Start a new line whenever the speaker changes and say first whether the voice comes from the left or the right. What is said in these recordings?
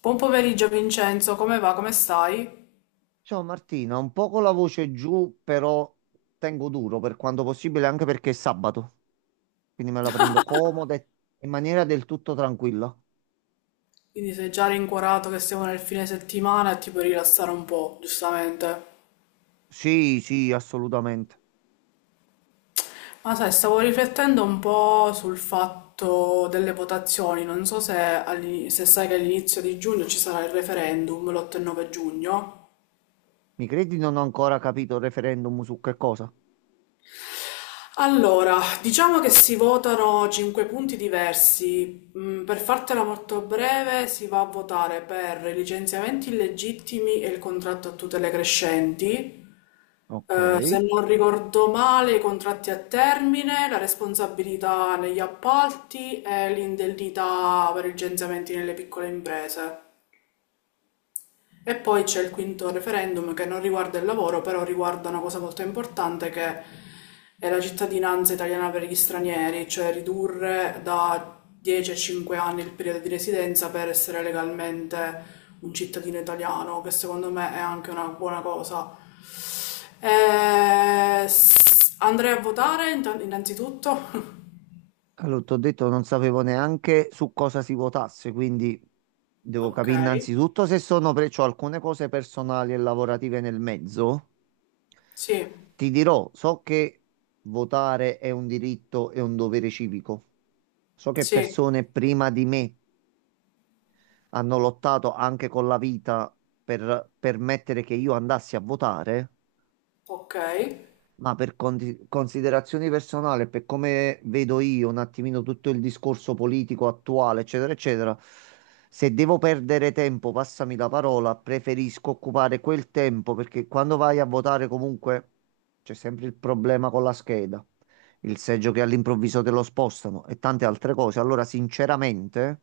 left: Buon pomeriggio Vincenzo, come va? Come stai?
right: Ciao Martina, un po' con la voce giù, però tengo duro per quanto possibile, anche perché è sabato, quindi me la prendo comoda e in maniera del tutto tranquilla.
left: Quindi sei già rincuorato che siamo nel fine settimana e ti puoi rilassare un po', giustamente.
right: Sì, sì, assolutamente.
left: Ma sai, stavo riflettendo un po' sul fatto delle votazioni, non so se, se sai che all'inizio di giugno ci sarà il referendum, l'8 e 9 giugno.
right: Mi credi, non ho ancora capito il referendum su che cosa?
left: Allora, diciamo che si votano cinque punti diversi. Per fartela molto breve, si va a votare per i licenziamenti illegittimi e il contratto a tutele crescenti.
right: Ok.
left: Se non ricordo male, i contratti a termine, la responsabilità negli appalti e l'indennità per i licenziamenti nelle piccole imprese. E poi c'è il quinto referendum che non riguarda il lavoro, però riguarda una cosa molto importante che è la cittadinanza italiana per gli stranieri, cioè ridurre da 10 a 5 anni il periodo di residenza per essere legalmente un cittadino italiano, che secondo me è anche una buona cosa andrei a votare innanzitutto.
right: Allora, ti ho detto, non sapevo neanche su cosa si votasse, quindi devo
left: Ok,
right: capire innanzitutto se sono pre... c'ho alcune cose personali e lavorative nel mezzo.
left: sì,
right: Ti dirò, so che votare è un diritto e un dovere civico. So che
left: sì,
right: persone prima di me hanno lottato anche con la vita per permettere che io andassi a votare.
left: ok,
right: Ma per considerazioni personali, per come vedo io un attimino tutto il discorso politico attuale, eccetera, eccetera, se devo perdere tempo, passami la parola, preferisco occupare quel tempo, perché quando vai a votare comunque c'è sempre il problema con la scheda, il seggio che all'improvviso te lo spostano e tante altre cose. Allora, sinceramente,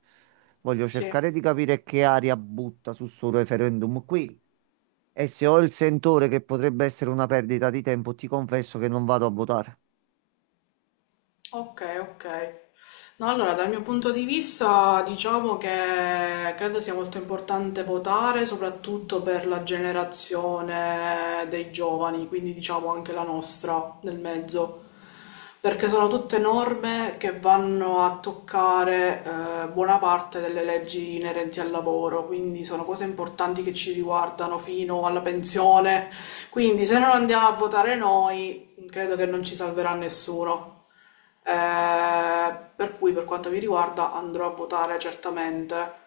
right: voglio
left: sì.
right: cercare di capire che aria butta su sto referendum qui. E se ho il sentore che potrebbe essere una perdita di tempo, ti confesso che non vado a votare.
left: Ok, ok. No, allora, dal mio punto di vista, diciamo che credo sia molto importante votare, soprattutto per la generazione dei giovani, quindi diciamo anche la nostra nel mezzo, perché sono tutte norme che vanno a toccare buona parte delle leggi inerenti al lavoro, quindi sono cose importanti che ci riguardano fino alla pensione, quindi se non andiamo a votare noi, credo che non ci salverà nessuno. Per cui per quanto mi riguarda andrò a votare certamente.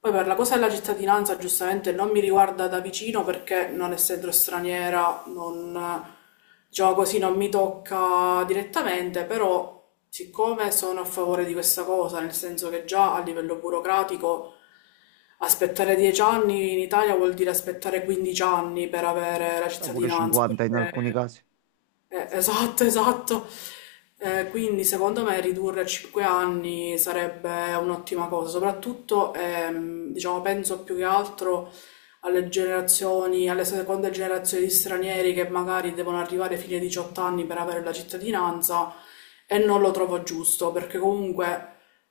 left: Poi per la cosa della cittadinanza giustamente non mi riguarda da vicino perché non essendo straniera non, diciamo così, non mi tocca direttamente, però siccome sono a favore di questa cosa, nel senso che già a livello burocratico aspettare 10 anni in Italia vuol dire aspettare 15 anni per avere la
right: Ma pure
left: cittadinanza,
right: 50 in
left: perché.
right: alcuni casi.
left: Eh, esatto, esatto. Quindi secondo me ridurre a 5 anni sarebbe un'ottima cosa, soprattutto diciamo, penso più che altro alle generazioni, alle seconde generazioni di stranieri che magari devono arrivare fino ai 18 anni per avere la cittadinanza e non lo trovo giusto, perché comunque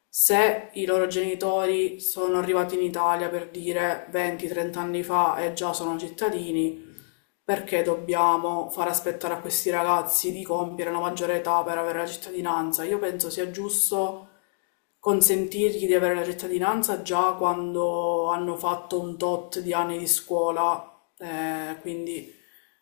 left: se i loro genitori sono arrivati in Italia per dire 20-30 anni fa e già sono cittadini, perché dobbiamo far aspettare a questi ragazzi di compiere la maggiore età per avere la cittadinanza? Io penso sia giusto consentirgli di avere la cittadinanza già quando hanno fatto un tot di anni di scuola, quindi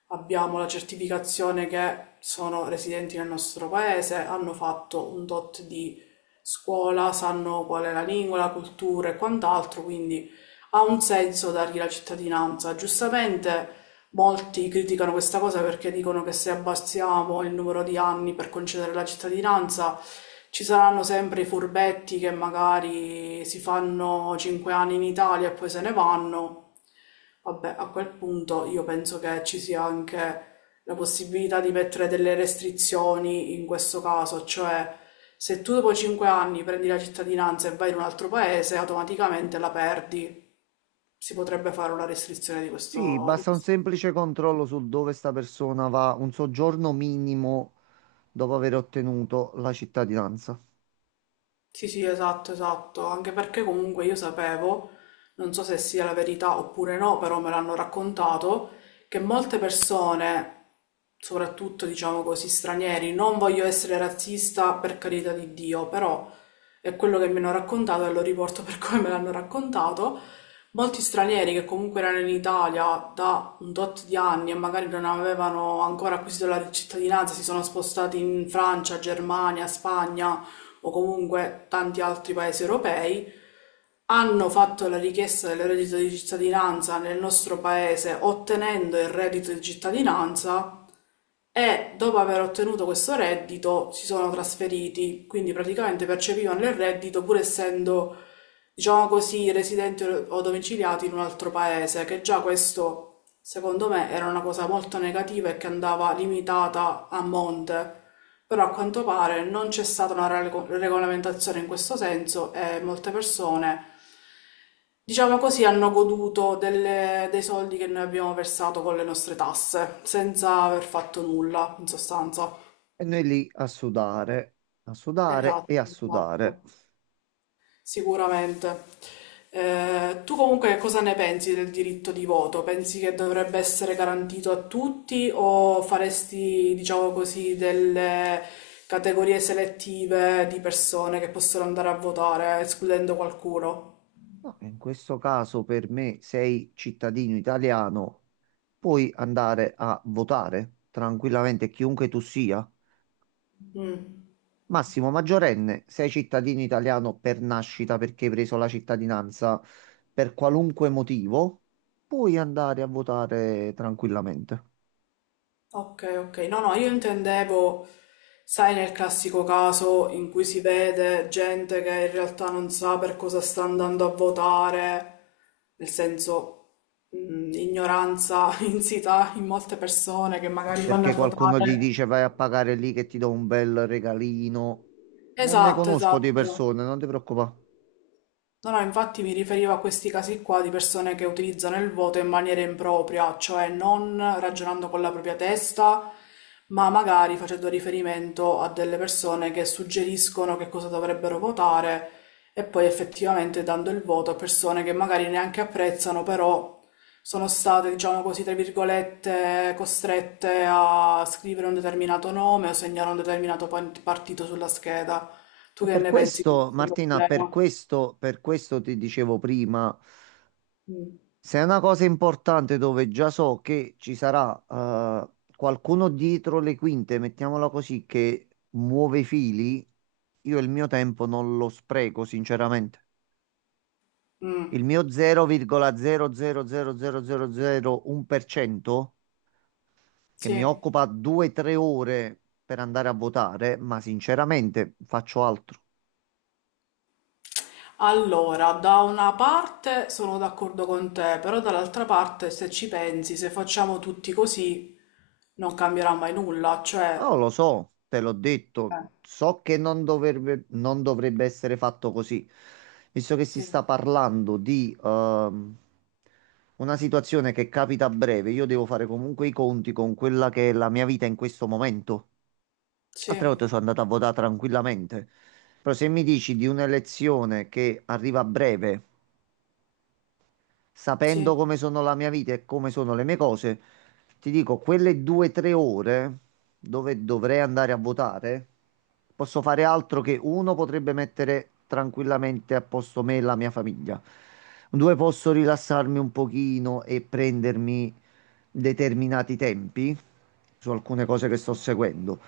left: abbiamo la certificazione che sono residenti nel nostro paese, hanno fatto un tot di scuola, sanno qual è la lingua, la cultura e quant'altro, quindi ha un senso dargli la cittadinanza. Giustamente molti criticano questa cosa perché dicono che se abbassiamo il numero di anni per concedere la cittadinanza, ci saranno sempre i furbetti che magari si fanno 5 anni in Italia e poi se ne vanno. Vabbè, a quel punto io penso che ci sia anche la possibilità di mettere delle restrizioni in questo caso, cioè se tu dopo 5 anni prendi la cittadinanza e vai in un altro paese, automaticamente la perdi. Si potrebbe fare una restrizione di
right: Sì,
left: questo, di
right: basta un
left: questo.
right: semplice controllo sul dove sta persona va, un soggiorno minimo dopo aver ottenuto la cittadinanza.
left: Sì, sì, esatto, esatto, anche perché comunque io sapevo, non so se sia la verità oppure no, però me l'hanno raccontato, che molte persone, soprattutto diciamo così stranieri, non voglio essere razzista per carità di Dio, però è quello che mi hanno raccontato e lo riporto per come me l'hanno raccontato, molti stranieri che comunque erano in Italia da un tot di anni e magari non avevano ancora acquisito la cittadinanza, si sono spostati in Francia, Germania, Spagna o comunque tanti altri paesi europei, hanno fatto la richiesta del reddito di cittadinanza nel nostro paese ottenendo il reddito di cittadinanza e dopo aver ottenuto questo reddito si sono trasferiti, quindi praticamente percepivano il reddito pur essendo, diciamo così, residenti o domiciliati in un altro paese, che già questo. Secondo me era una cosa molto negativa e che andava limitata a monte, però a quanto pare non c'è stata una regolamentazione in questo senso e molte persone, diciamo così, hanno goduto dei soldi che noi abbiamo versato con le nostre tasse, senza aver fatto nulla, in sostanza.
right: E noi lì a sudare
left: Esatto,
right: e a sudare.
left: esatto. Sicuramente. Tu comunque cosa ne pensi del diritto di voto? Pensi che dovrebbe essere garantito a tutti o faresti, diciamo così, delle categorie selettive di persone che possono andare a votare, escludendo qualcuno?
right: No, in questo caso per me sei cittadino italiano, puoi andare a votare tranquillamente chiunque tu sia.
left: Mm.
right: Massimo, maggiorenne, sei cittadino italiano per nascita, perché hai preso la cittadinanza per qualunque motivo, puoi andare a votare tranquillamente.
left: Ok, ok. No, no, io intendevo, sai, nel classico caso in cui si vede gente che in realtà non sa per cosa sta andando a votare, nel senso, ignoranza insita in molte persone che magari vanno a
right: Perché qualcuno gli
left: votare.
right: dice vai a pagare lì che ti do un bel regalino. Ne
left: Esatto,
right: conosco di
left: esatto.
right: persone, non ti preoccupare.
left: No, no, infatti mi riferivo a questi casi qua di persone che utilizzano il voto in maniera impropria, cioè non ragionando con la propria testa, ma magari facendo riferimento a delle persone che suggeriscono che cosa dovrebbero votare e poi effettivamente dando il voto a persone che magari neanche apprezzano, però sono state, diciamo così, tra virgolette, costrette a scrivere un determinato nome o segnare un determinato partito sulla scheda. Tu
right: E
left: che
right: per
left: ne pensi di
right: questo,
left: questo
right: Martina, per
left: problema?
right: questo, per questo ti dicevo prima.
left: Mm.
right: Se è una cosa importante dove già so che ci sarà qualcuno dietro le quinte, mettiamola così, che muove i fili, io il mio tempo non lo spreco, sinceramente.
left: Mm,
right: Il mio 0,0000001% che mi
left: sì.
right: occupa 2-3 ore per andare a votare, ma sinceramente faccio altro.
left: Allora, da una parte sono d'accordo con te, però dall'altra parte, se ci pensi, se facciamo tutti così, non cambierà mai nulla,
right: No,
left: cioè.
right: lo so, te l'ho detto,
left: Eh,
right: so che non dovrebbe essere fatto così, visto che si
left: sì,
right: sta parlando di una situazione che capita a breve, io devo fare comunque i conti con quella che è la mia vita in questo momento.
left: sì,
right: Altre volte sono andato a votare tranquillamente, però se mi dici di un'elezione che arriva a breve, sapendo
left: sì,
right: come sono la mia vita e come sono le mie cose, ti dico, quelle due o tre ore dove dovrei andare a votare, posso fare altro, che uno, potrebbe mettere tranquillamente a posto me e la mia famiglia. Due, posso rilassarmi un pochino e prendermi determinati tempi su alcune cose che sto seguendo.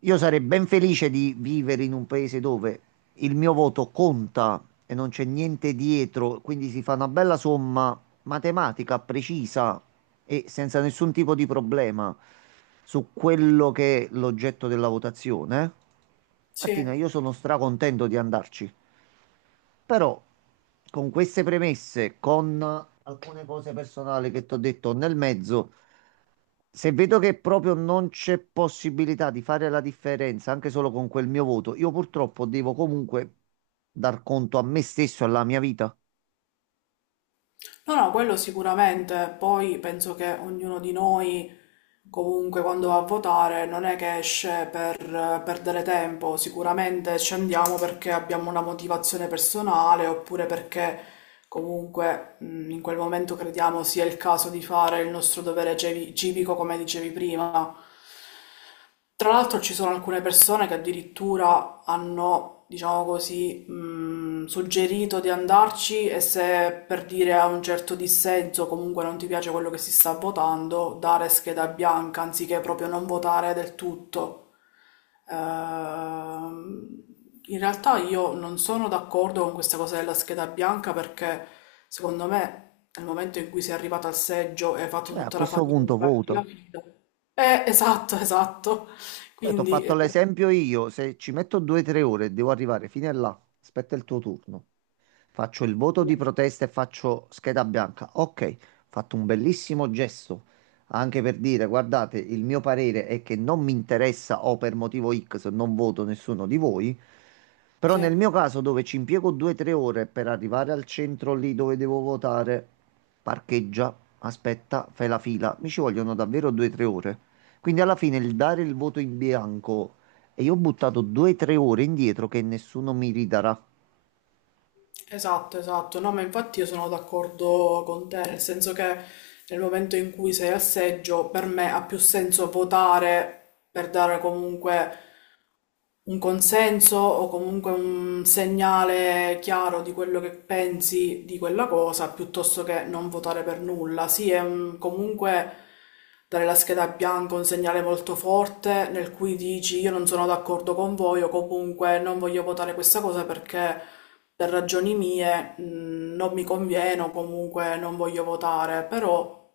right: Io sarei ben felice di vivere in un paese dove il mio voto conta e non c'è niente dietro, quindi si fa una bella somma matematica precisa e senza nessun tipo di problema su quello che è l'oggetto della votazione. Martina,
left: sì.
right: io sono stracontento di andarci, però con queste premesse, con alcune cose personali che ti ho detto nel mezzo, se vedo che proprio non c'è possibilità di fare la differenza anche solo con quel mio voto, io purtroppo devo comunque dar conto a me stesso e alla mia vita.
left: No, no, quello sicuramente, poi penso che ognuno di noi comunque quando va a votare non è che esce per perdere tempo, sicuramente scendiamo perché abbiamo una motivazione personale oppure perché comunque in quel momento crediamo sia il caso di fare il nostro dovere civico come dicevi prima. Tra l'altro ci sono alcune persone che addirittura hanno, diciamo così, suggerito di andarci e se per dire a un certo dissenso comunque non ti piace quello che si sta votando, dare scheda bianca anziché proprio non votare del tutto. Ehm, In realtà io non sono d'accordo con questa cosa della scheda bianca perché secondo me nel momento in cui sei arrivato al seggio e hai fatto
right: Cioè, a
left: tutta la
right: questo
left: fatica di
right: punto
left: farti la
right: voto.
left: fila, esatto, esatto.
right: Cioè, ti ho
left: Quindi,
right: fatto l'esempio io, se ci metto due o tre ore e devo arrivare fino a là, aspetta il tuo turno. Faccio il voto
left: sì,
right: di protesta e faccio scheda bianca. Ok, ho fatto un bellissimo gesto anche per dire, guardate, il mio parere è che non mi interessa, o per motivo X non voto nessuno di voi. Però nel
left: sì,
right: mio caso dove ci impiego 2-3 ore per arrivare al centro lì dove devo votare, parcheggia, aspetta, fai la fila, mi ci vogliono davvero 2-3 ore. Quindi alla fine il dare il voto in bianco e io ho buttato 2-3 ore indietro che nessuno mi ridarà.
left: esatto, esatto. No, ma infatti io sono d'accordo con te, nel senso che nel momento in cui sei al seggio, per me ha più senso votare per dare comunque un consenso o comunque un segnale chiaro di quello che pensi di quella cosa, piuttosto che non votare per nulla. Sì, è comunque dare la scheda bianca è un segnale molto forte nel cui dici io non sono d'accordo con voi o comunque non voglio votare questa cosa perché per ragioni mie non mi conviene o comunque non voglio votare, però,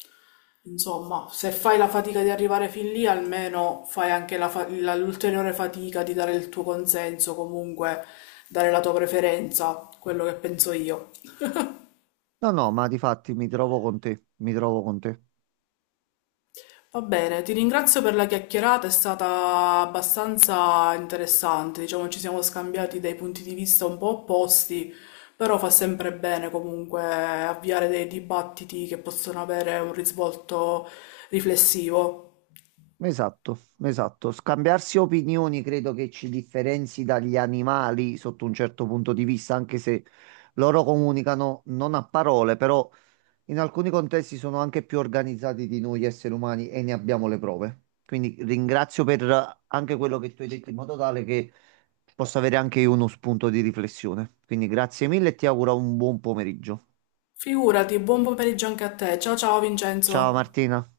left: insomma, se fai la fatica di arrivare fin lì, almeno fai anche la l'ulteriore fatica di dare il tuo consenso, comunque dare la tua preferenza, quello che penso io.
right: No, no, ma difatti mi trovo con te, mi trovo con te.
left: Va bene, ti ringrazio per la chiacchierata, è stata abbastanza interessante, diciamo ci siamo scambiati dei punti di vista un po' opposti, però fa sempre bene comunque avviare dei dibattiti che possono avere un risvolto riflessivo.
right: Esatto, esatto. Scambiarsi opinioni credo che ci differenzi dagli animali sotto un certo punto di vista, anche se loro comunicano non a parole, però in alcuni contesti sono anche più organizzati di noi esseri umani, e ne abbiamo le prove. Quindi ringrazio per anche quello che tu hai detto, in modo tale che possa avere anche io uno spunto di riflessione. Quindi grazie mille e ti auguro un buon pomeriggio.
left: Figurati, buon pomeriggio anche a te. Ciao ciao
right: Ciao
left: Vincenzo.
right: Martina.